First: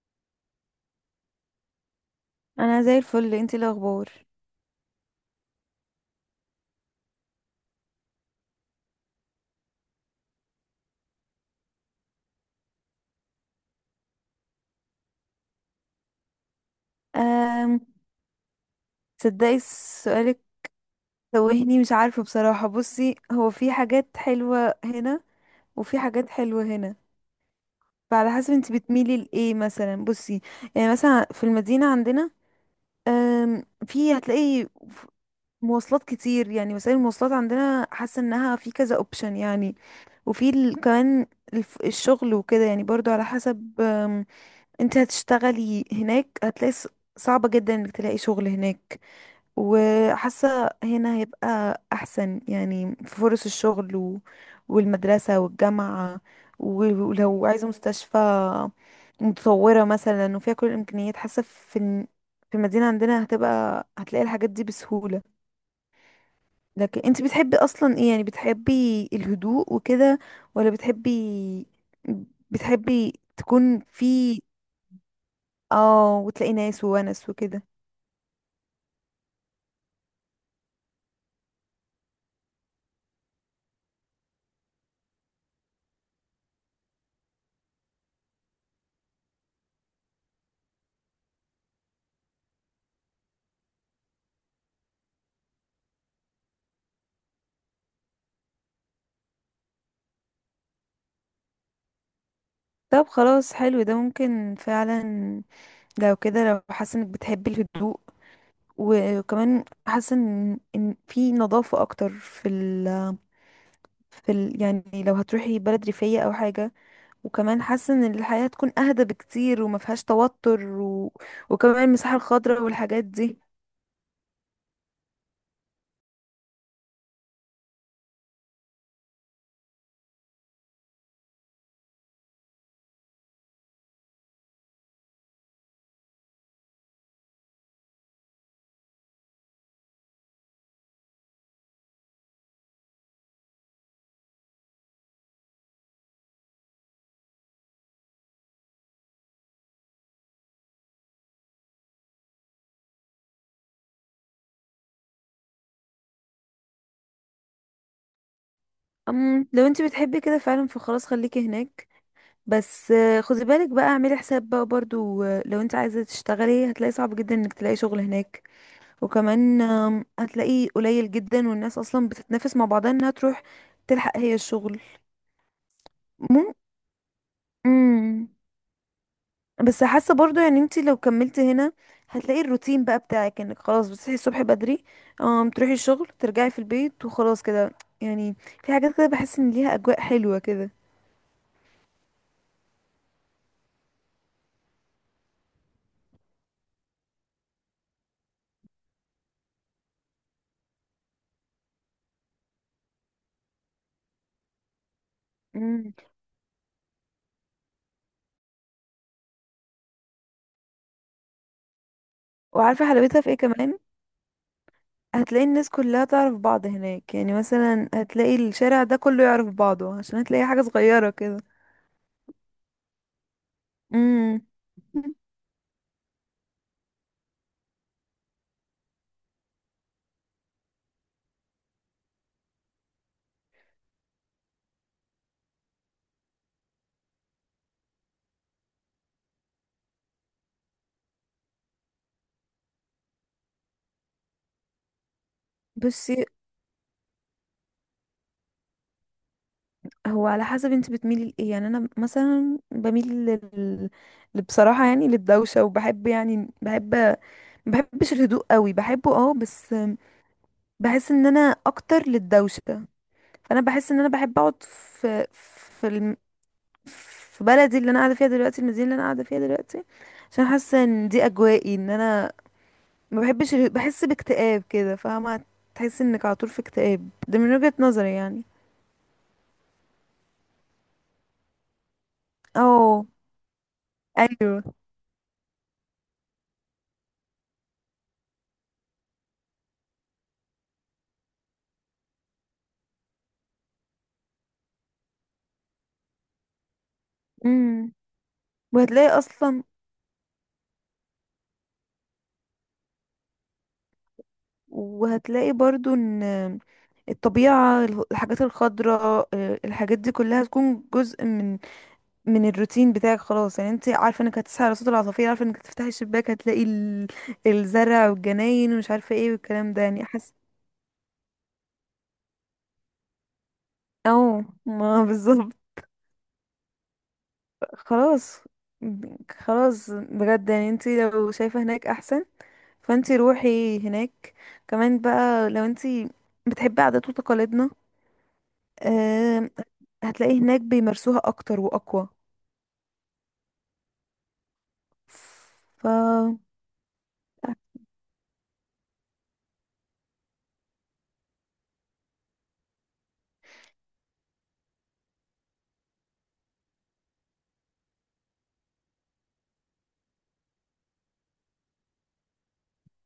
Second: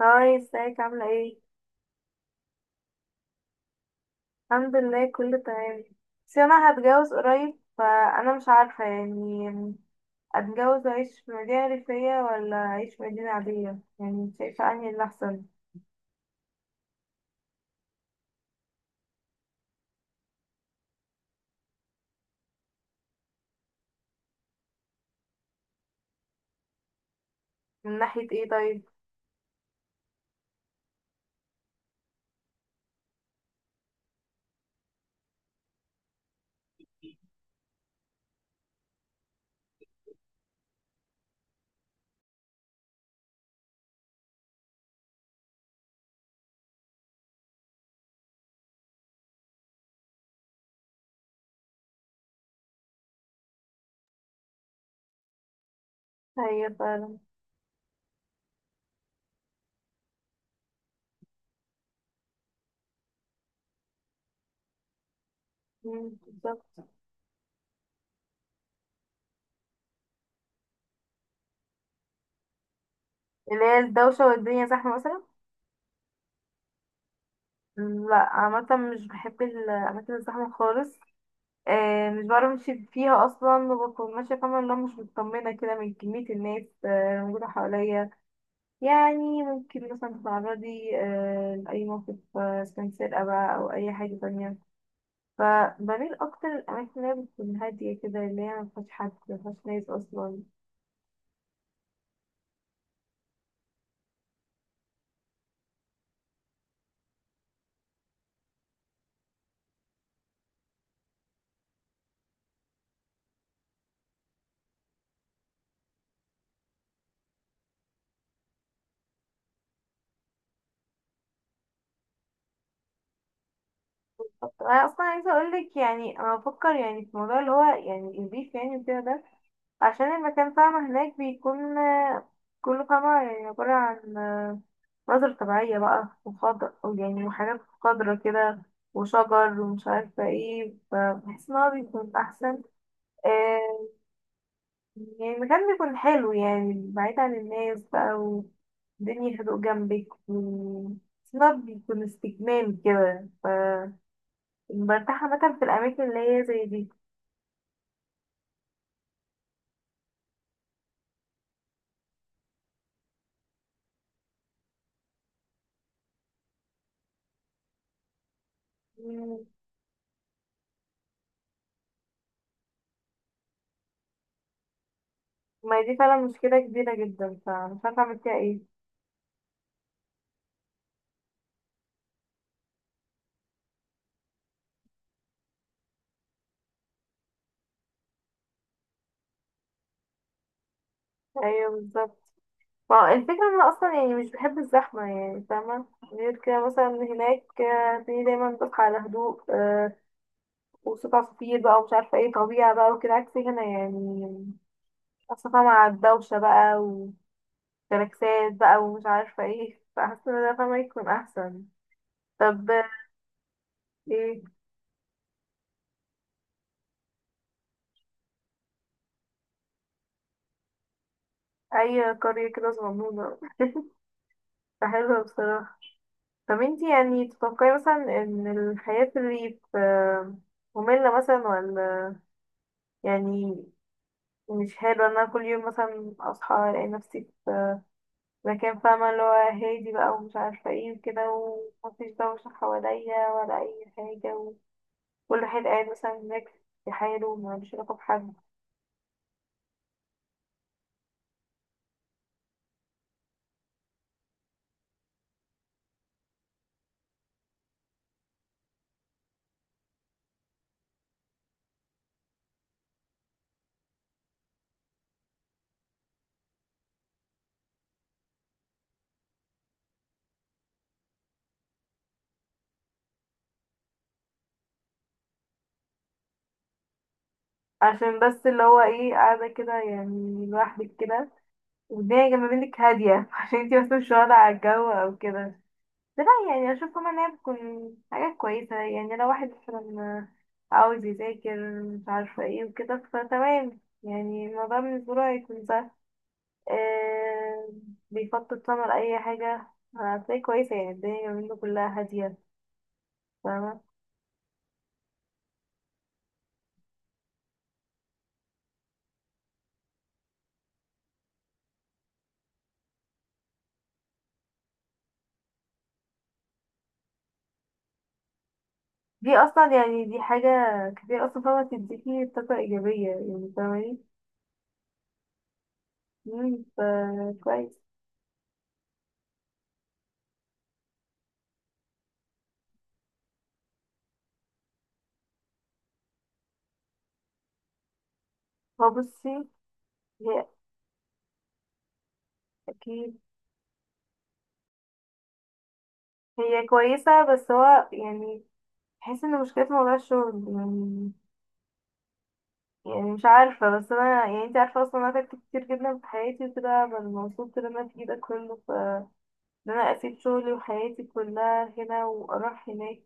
هاي، ازيك؟ عاملة ايه؟ انا زي الفل، انتي إيه الاخبار؟ الحمد لله، كله تمام. بس انا هتجوز قريب، فانا مش عارفة، اتجوز اعيش في مدينة ريفية ولا اعيش في مدينة عادية. يعني شايفة انهي اللي احسن أم تصدقي سؤالك، توهني مش عارفه بصراحه. بصي، هو في حاجات حلوه هنا وفي حاجات حلوه هنا. من ناحية فعلى ايه حسب انتي طيب؟ بتميلي لايه مثلا. بصي، يعني مثلا في المدينه عندنا، أم في هتلاقي ف- مواصلات كتير، يعني وسائل المواصلات عندنا حاسه انها في كذا اوبشن. يعني كمان الشغل وكده، يعني برضو على حسب. انتي هتشتغلي هناك، هتلاقي صعبه جدا انك تلاقي شغل هناك. وحاسة هنا هيبقى أحسن، يعني في فرص الشغل والمدرسة والجامعة. هي فعلا. ولو عايزة مستشفى متطورة مثلا وفيها كل الإمكانيات، حاسة في المدينة عندنا هتبقى هتلاقي الحاجات دي بسهولة. مم، بالظبط. لكن انت بتحبي أصلا ايه؟ يعني بتحبي الهدوء وكده، ولا بتحبي اللي هي تكون الدوشة في، والدنيا زحمة مثلا. اه، وتلاقي ناس وونس وكده؟ مم، لا عامة مش بحب الأماكن الزحمة خالص. آه، مش بعرف امشي فيها اصلا، وبكون ماشية فاهمة اللي هو مش مطمنة كده من كمية الناس موجودة حواليا. يعني ممكن مثلا تتعرضي لأي موقف، إذا كان سرقة بقى أو أي حاجة تانية. فبميل أكتر للأماكن اللي هي بتكون هادية كده، اللي هي مفيهاش حد، مفيهاش ناس أصلا. طب خلاص، حلو ده ممكن فعلا. لو كده، لو حاسه انك بتحبي الهدوء، وكمان حاسه ان في نظافه اكتر في ال في ال يعني لو هتروحي بلد ريفيه او حاجه. وكمان حاسه ان الحياه تكون اهدى بكتير، وما فيهاش توتر، وكمان المساحه الخضراء والحاجات دي. أنا أصلا عايزة أقولك، أنا بفكر في موضوع اللي هو يعني الريف يعني وكده ده، عشان المكان فاهمة هناك بيكون كله فاهمة يعني عبارة عن مناظر طبيعية بقى وخضر، يعني وحاجات خضرة كده وشجر ومش عارفة ايه. فبحس ان هو بيكون أحسن. آه، يعني مكان بيكون حلو، يعني بعيد عن الناس بقى، والدنيا هدوء جنبك بس إن هو بيكون استجمام كده. برتاح عامة في الأماكن اللي هي زي دي. لو انت بتحبي كده فعلا، فخلاص خليكي هناك. بس خدي بالك بقى، اعملي حساب بقى برضو، لو انت عايزه تشتغلي، هتلاقي صعب جدا انك تلاقي شغل هناك. مم. وكمان هتلاقيه قليل جدا، والناس اصلا بتتنافس مع بعضها انها تروح تلحق هي الشغل. ما هي دي فعلا مم. مشكلة كبيرة جدا، فمش عارفة أعمل مم. فيها إيه. بس حاسه برضو، يعني انت لو كملتي هنا، هتلاقي الروتين بقى بتاعك انك خلاص بتصحي الصبح بدري، تروحي الشغل، ترجعي في البيت، وخلاص كده. يعني في حاجات كده بحس ان ليها اجواء حلوه كده. أيوه بالظبط. فا الفكرة إن أنا أصلا يعني مش بحب الزحمة يعني، فاهمة؟ غير كده مثلا هناك، في دايما بصحى على هدوء، وصوت عصافير بقى ومش عارفة ايه، طبيعة بقى وكده، عكس هنا يعني أصلا مع مم. الدوشة بقى، جالاكسات بقى ومش عارفة ايه. فحاسة ان ده فاهمة يكون احسن. طب وعارفه حلاوتها في ايه كمان؟ ايه هتلاقي الناس كلها تعرف بعض هناك. يعني مثلا هتلاقي الشارع ده كله يعرف بعضه، عشان هتلاقي حاجه صغيره كده. اي قرية كده صغنونة، امم. فحلوة بصراحة. طب انتي يعني تتوقعي مثلا ان الحياة في الريف مملة مثلا، ولا يعني مش حلوة ان انا كل يوم مثلا اصحى الاقي نفسي في مكان فاهمة اللي هو هادي بقى ومش عارفة ايه وكده، ومفيش دوشة حواليا ولا اي حاجة، وكل واحد قاعد بس مثلا هناك في حاله ومالوش علاقة بحد؟ هو على حسب انت بتميلي لايه. يعني انا مثلا بميل بصراحه، يعني للدوشه. وبحب، يعني بحب، ما بحبش الهدوء قوي، بحبه اه، بس بحس ان انا اكتر للدوشه. فانا بحس ان انا بحب اقعد في بلدي اللي انا قاعده فيها دلوقتي، المدينه اللي انا قاعده فيها دلوقتي. عشان حاسه ان دي اجوائي، ان انا ما بحبش بحس باكتئاب كده، فاهمه. تحس انك على طول في اكتئاب، ده من وجهه نظري عشان يعني. بس اللي هو ايه قاعدة كده يعني لوحدك كده، والدنيا جنب منك اه. هادية عشان انتي بس مش واخدة على ايوه. الجو او كده. بس لا، يعني أشوف كمان إنها بتكون حاجة كويسة، يعني لو واحد مثلا عاوز يذاكر مش عارفة ايه وكده، فتمام، يعني الموضوع بالنسبة له هيكون سهل. آه، امم. بيخطط طبعا وهتلاقي لأي اصلا حاجة. هتلاقي كويسة يعني الدنيا جنب منه كلها هادية، فاهمة؟ وهتلاقي برضو ان الطبيعة، الحاجات الخضراء، الحاجات دي كلها تكون جزء من الروتين بتاعك. خلاص، يعني انت عارفة انك هتصحي على صوت العصافير، عارفة انك تفتحي الشباك هتلاقي الزرع والجناين ومش عارفة ايه دي أصلا والكلام ده. يعني يعني دي حاسة. حاجة كتير أصلا فاهمة تديكي طاقة إيجابية يعني، فاهمة؟ او ما بالظبط. مم، كويس. خلاص. خلاص بجد، يعني انت لو شايفة هناك احسن، فانت روحي هناك. كمان بقى لو انت بتحبي عادات وتقاليدنا، هو بصي، آه، هتلاقيه هي هناك بيمارسوها اكتر واقوى. اكيد ف هي كويسة، بس هو يعني بحس ان مشكلة موضوع الشغل يعني، يعني مش عارفة. بس انا يعني انت عارفة اصلا انا تعبت كتير جدا في حياتي وكده، ببقى مبسوط لما في ده كله. ان انا اسيب شغلي وحياتي كلها هنا واروح هناك،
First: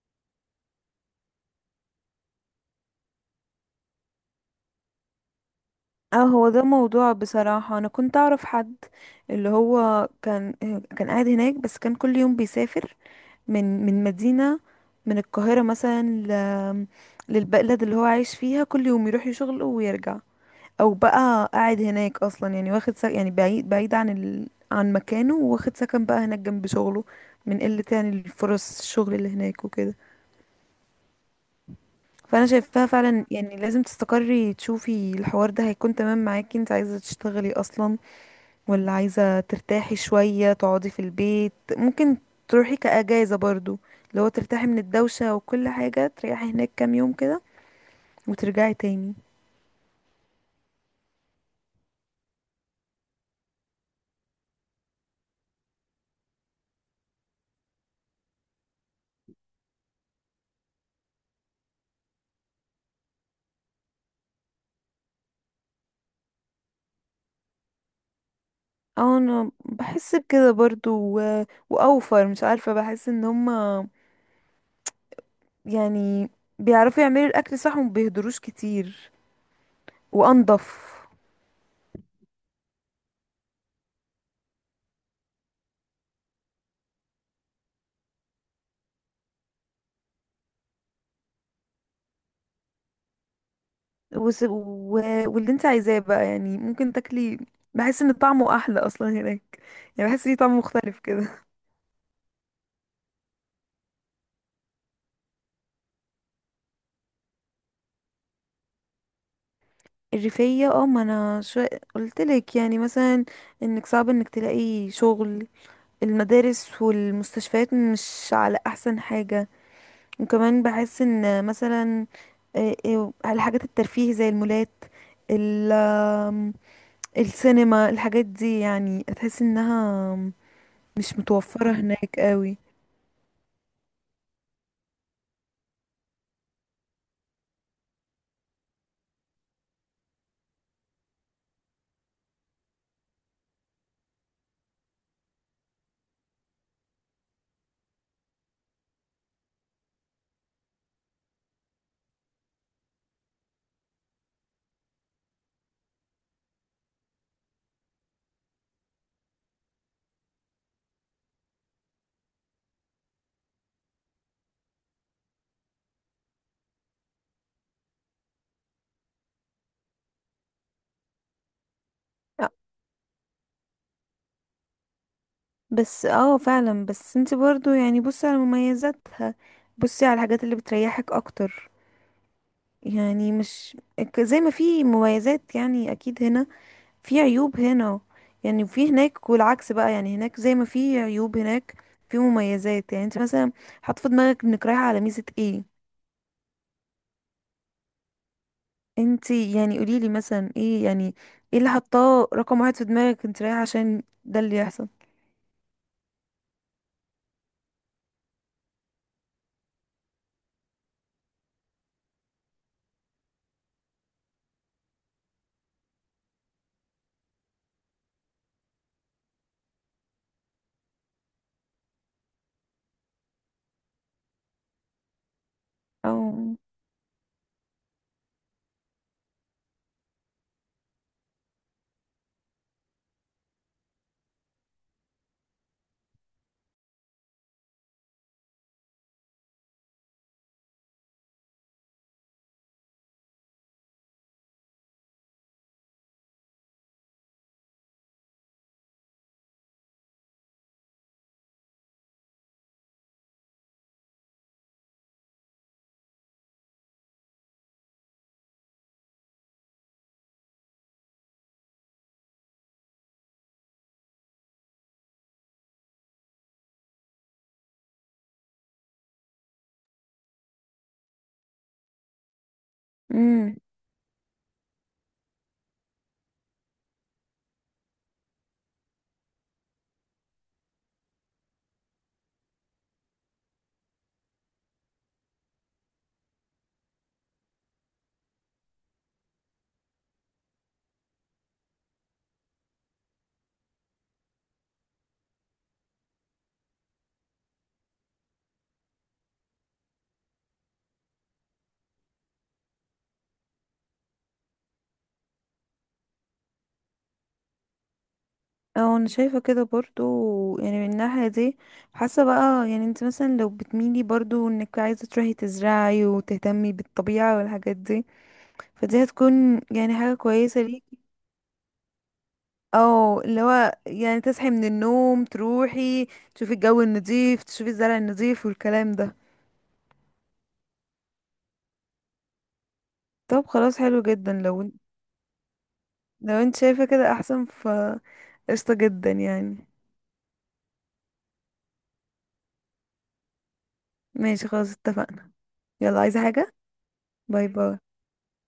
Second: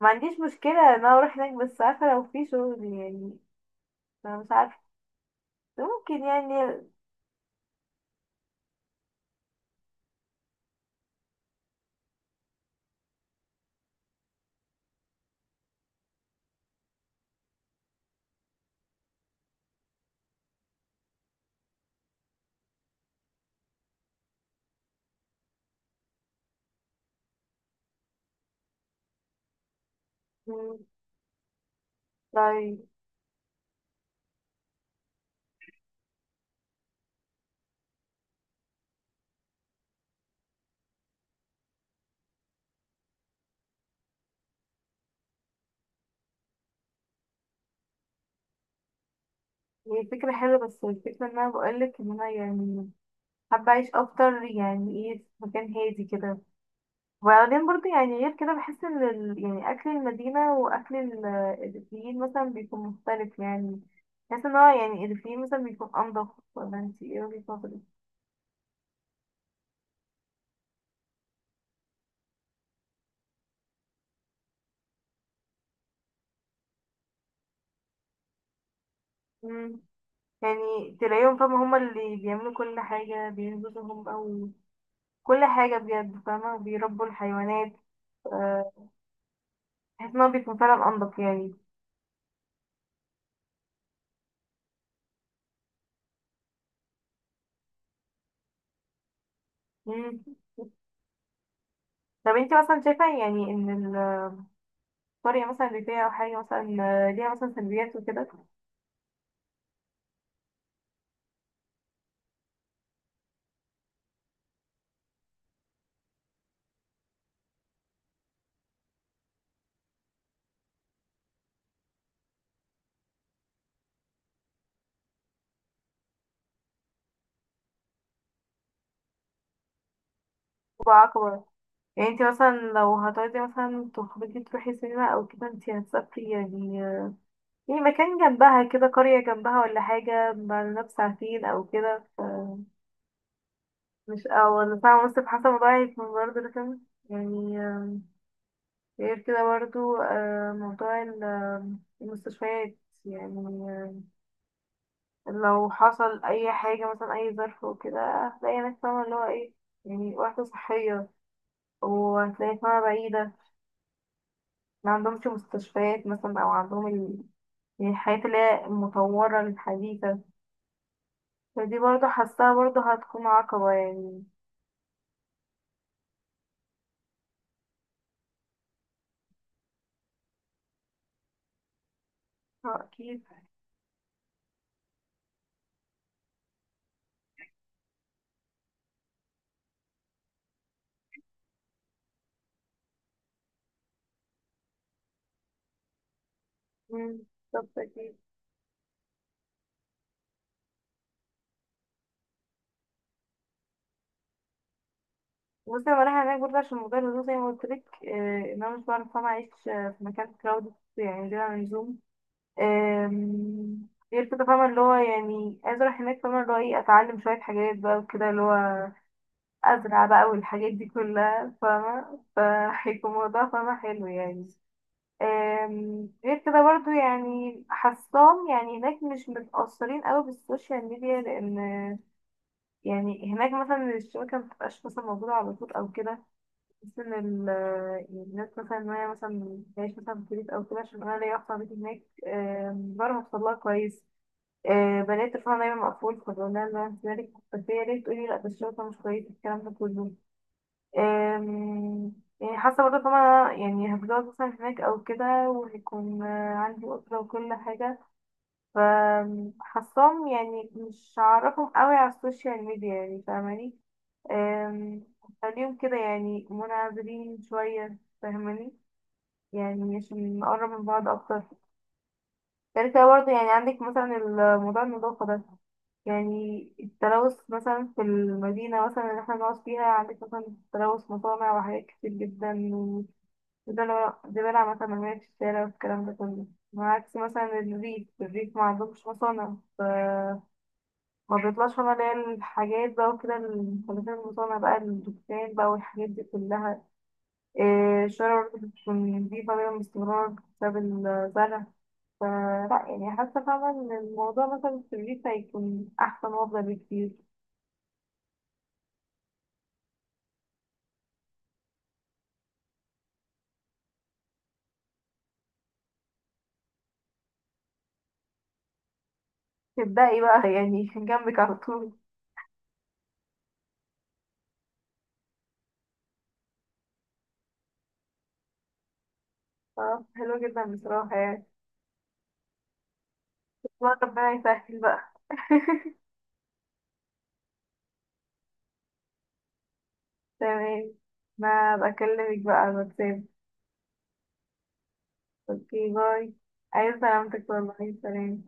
ما عنديش مشكلة ان انا اروح هناك، بس عارفة لو في شغل يعني. انا مش عارفة، اه ممكن هو ده يعني. موضوع. بصراحة انا كنت اعرف حد اللي هو كان، كان قاعد هناك، بس كان كل يوم بيسافر من من مدينة من القاهرة مثلا للبلد اللي هو عايش فيها، كل يوم يروح يشغله ويرجع. او بقى قاعد هناك اصلا، يعني واخد يعني بعيد بعيد عن عن مكانه، واخد سكن بقى هناك جنب شغله، من قلة يعني الفرص الشغل اللي هناك وكده. مم، فانا طيب. شايفاها فعلا، يعني لازم تستقري تشوفي الحوار ده هيكون تمام معاكي. انت عايزه تشتغلي اصلا ولا عايزه ترتاحي شويه، تقعدي في البيت؟ ممكن تروحي كاجازه برضو، لو ترتاحي من الدوشه وكل حاجه، تريحي هناك كام يوم كده وترجعي تاني. هي فكرة حلوة، بس الفكرة ان انا بقولك ان انا يعني حابة أعيش أكتر، يعني إيه، في مكان هادي كده. وبعدين برضه يعني غير كده بحس إن يعني أكل المدينة وأكل الريفيين مثلا بيكون مختلف يعني. بحس إن هو يعني الريفيين مثلا بيكون أنضف، ولا أنتي إيه وجهة نظرك؟ اه انا بحس بكده برضو و... واوفر، مش عارفه. بحس ان هما، يعني، بيعرفوا يعملوا الاكل صح، ومبيهدروش كتير، مم. وانضف. يعني تلاقيهم فاهمة هما اللي بيعملوا كل حاجة، بينزلوا هم أو كل حاجة بجد فاهمة، بيربوا الحيوانات. آه، بحس إن هو بيكون فعلا أنضف يعني. وس... و... واللي انت عايزاه بقى، يعني ممكن تاكلي، بحس ان طعمه احلى اصلا هناك. يعني مم. بحس ليه طعم مختلف كده. طب انتي مثلا شايفة يعني ان قرية مثلا ريفية أو حاجة مثلا ليها مثلا سلبيات وكده الريفية، اه، ما انا شو قلتلك يعني مثلا، انك صعب انك تلاقي شغل، المدارس والمستشفيات مش على احسن حاجة. وكمان بحس ان مثلا، على الحاجات الترفيه زي المولات، ال آم، السينما، الحاجات دي يعني تحس انها وبقى مش أكبر؟ متوفرة يعني هناك انتي مثلا قوي. لو هتقعدي مثلا تخرجي تروحي سينما أو كده، انتي هتسافري يعني، يعني مكان جنبها كده، قرية جنبها ولا حاجة، بعد بساعتين أو كده، مش أو ولا ساعة ونص، في حسب موضوع هيكون برضه رخم يعني. غير كده برضه، موضوع المستشفيات يعني، آه، لو حصل أي حاجة مثلا، أي ظرف وكده، هتلاقي هناك فاهمة اللي هو ايه، يعني وحدة صحية، وهتلاقي اسمها بعيدة، ما عندهمش مستشفيات مثلا، أو عندهم يعني الحاجات اللي هي المطورة الحديثة. فدي برضه حاساها برضه هتكون عقبة يعني. بس اه فعلا، بس انت برضو يعني بصي على مميزاتها، بصي على الحاجات اللي بتريحك اكتر. آه، أكيد. يعني مش زي ما في مميزات، يعني اكيد هنا في عيوب هنا، يعني في هناك، والعكس بقى، يعني هناك زي ما في عيوب هناك في مميزات. يعني انت مثلا حاطه في دماغك انك رايحه على ميزه ايه؟ مم، بالظبط أكيد. انت يعني قوليلي مثلا ايه، يعني ايه اللي حطاه رقم واحد في دماغك انت رايحه عشان ده اللي يحصل. بصي أنا رايحة هناك برضه عشان موضوع الهدوء زي ما قلتلك، إن أنا مش بعرف طبعا أعيش في مكان كراودد يعني بلا لزوم. آم، غير كده فاهمة اللي هو يعني عايزة أروح هناك فاهمة اللي هو إيه، أتعلم شوية حاجات بقى وكده، اللي هو أزرع بقى والحاجات دي كلها فاهمة، فهيكون الموضوع فاهمة حلو يعني. أم، غير او كده برضو يعني حاساهم يعني هناك مش متأثرين قوي بالسوشيال ميديا، لأن يعني هناك مثلا الشبكة مبتبقاش مثلا موجودة على طول أو كده. بس إن يعني الناس مثلا إن هي مثلا تعيش مثلا في بيت أو كده، عشان أنا ليا أخت بيت هناك. أم، بعرف أوصلها كويس. أه، بلاقي تليفونها دايما مقفول، فبقول لها إن أنا مالك، بس هي ليه تقولي لأ، ده الشبكة مش كويسة الكلام ده كله. أم، يعني حاسة برضه طبعا يعني هتجوز مثلا هناك أو كده، وهيكون عندي أسرة وكل حاجة، فحاساهم يعني مش هعرفهم قوي على السوشيال ميديا يعني، فاهماني؟ أم، هخليهم كده يعني منعزلين شوية، فاهماني؟ يعني عشان نقرب من بعض أكتر. غير كده برضه يعني مم. عندك مثلا الموضوع النظافة ده، يعني التلوث مثلا في المدينة مثلا اللي احنا بنقعد فيها، عندك مثلا تلوث مصانع وحاجات كتير جدا، ده انا ده بلعب مثلا مرمية في الشارع والكلام ده كله. عكس مثلا الريف، الريف ما عندهمش مصانع، ما بيطلعش هنا اللي هي الحاجات بقى وكده، المخلفات المصانع بقى، الدكان بقى، والحاجات دي كلها. إيه، الشارع برضه بتكون نضيفة دايما باستمرار بسبب الزرع. فلا يعني حاسة فعلا إن الموضوع مثلا في الريف هيكون أحسن وأفضل بكتير. اه انا شايفة كده برضو، يعني من الناحية دي حاسة بقى، يعني انت مثلا لو بتميلي برضو انك عايزة تروحي تزرعي وتهتمي بالطبيعة والحاجات دي، فدي هتكون يعني حاجة تبدأي بقى كويسة يعني ليكي. جنبك على طول. او اللي هو يعني تصحي من النوم تروحي تشوفي الجو النظيف، تشوفي الزرع النظيف، والكلام ده. آه، حلو جدا بصراحة يعني. طب بس خلاص، حلو ربنا جدا. لو يسهل بقى لو انت شايفة كده احسن، ف قشطة جدا يعني. تمام، ما بكلمك بقى على الواتساب. ماشي خلاص اتفقنا. اوكي يلا، عايزة باي. حاجة؟ عايز سلامتك باي والله، باي. سلام.